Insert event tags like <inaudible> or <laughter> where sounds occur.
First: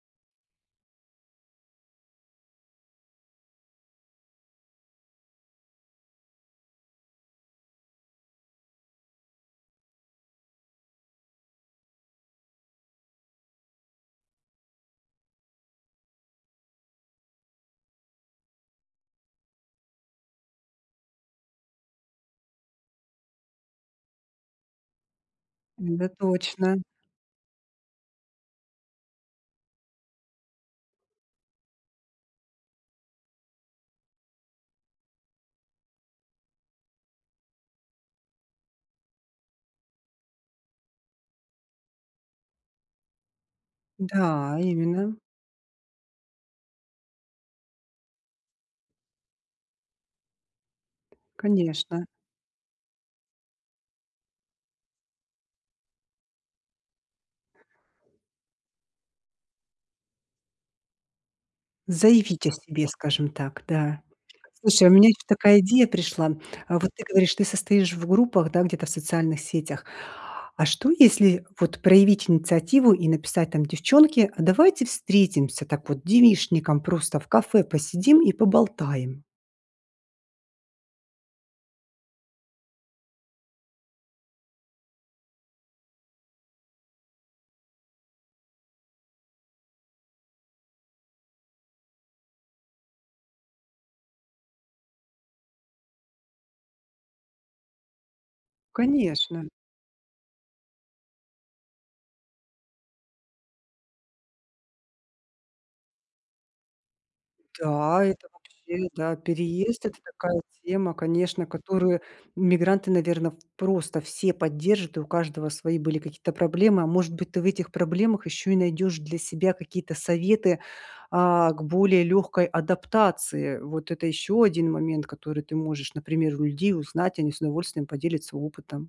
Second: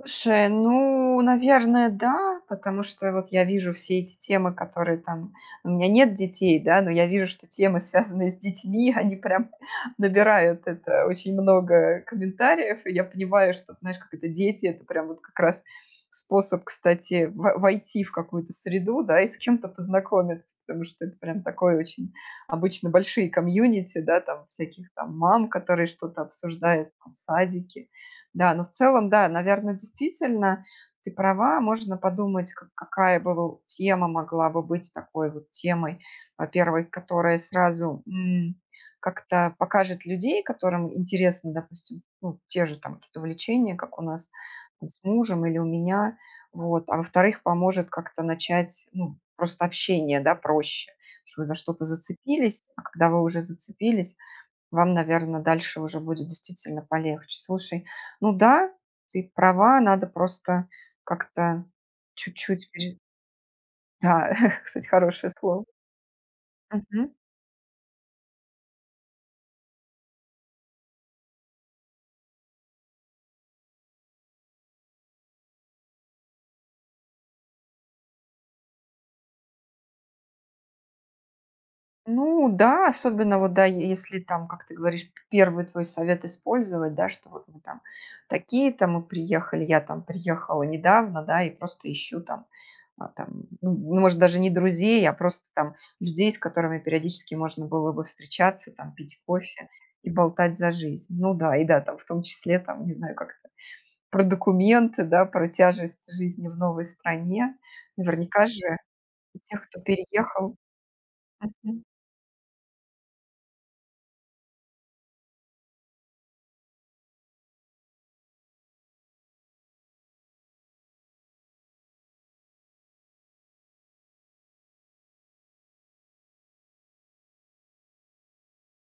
Слушай, ну, наверное, да, потому что и вот я вижу все эти темы, которые там у меня нет детей, да, но я вижу, что темы, связанные с детьми, они прям набирают это очень много комментариев, и я понимаю, что, знаешь, как это, дети- это прям вот как раз способ, кстати, во войти в какую-то среду, да, и с кем-то познакомиться. Потому что это прям такое очень обычно большие комьюнити, да, там всяких там мам, которые Н-да, что-то точно. обсуждают там, садики. Да, но в целом, да, наверно, действительно ты права, можно подумать, как какая бы, воу, тема могла бы быть такой вот темой. Во-первых, которая сразу, м, как-то покажет людей, которым интересно, допустим, ну, те же там какие-то увлечения, как у нас Да, там с именно. мужем или у меня, вот. А во-вторых, поможет как-то начать, ну, просто общение, да, проще, что вы за что-то Конечно. зацепились, а когда вы уже зацепились, вам, наверно, дальше уже будет действительно полегче. Слушай, ну да, ты права, надо просто как-то Заявить о чуть-чуть себе, пере скажем так, да. Да, <chuckles> кстати, Слушай, у меня ещё хорошее такая слово. идея пришла, м. А вот ты Мгм. говоришь, ты состоишь в группах, да, где-то в социальных сетях. А что, если вот проявить инициативу и написать там: "Девчонки, а давайте встретимся так вот девичником, просто в кафе посидим и поболтаем"? Ну да, особенно вот, да, е если там, как ты говоришь, п первый твой совет использовать, да, что вот мы там такие-то, мы приехали, я там приехала недавно, да, и просто ищу там, а там, ну, может, даже не друзей, а просто там людей, с которыми периодически можно было бы встречаться там, пить Конечно. кофе и болтать за жизнь. Ну да, и да, там, в том числе, там, не знаю, как-то про документы, да, про тяжесть жизни в новой стране. Да, это Наверняка же вообще, да, у тех, кто переезд. Это такая переехал тема, конечно, мгм. которую мигранты, наверно, в, просто все поддержат, и у каждого свои были какие-то проблемы. А может быть, ты в этих проблемах ещё и найдёшь для себя какие-то советы, а, к более лёгкой адаптации. Вот это ещё один момент, который ты можешь, например, у людей узнать. Они с удовольствием поделятся опытом.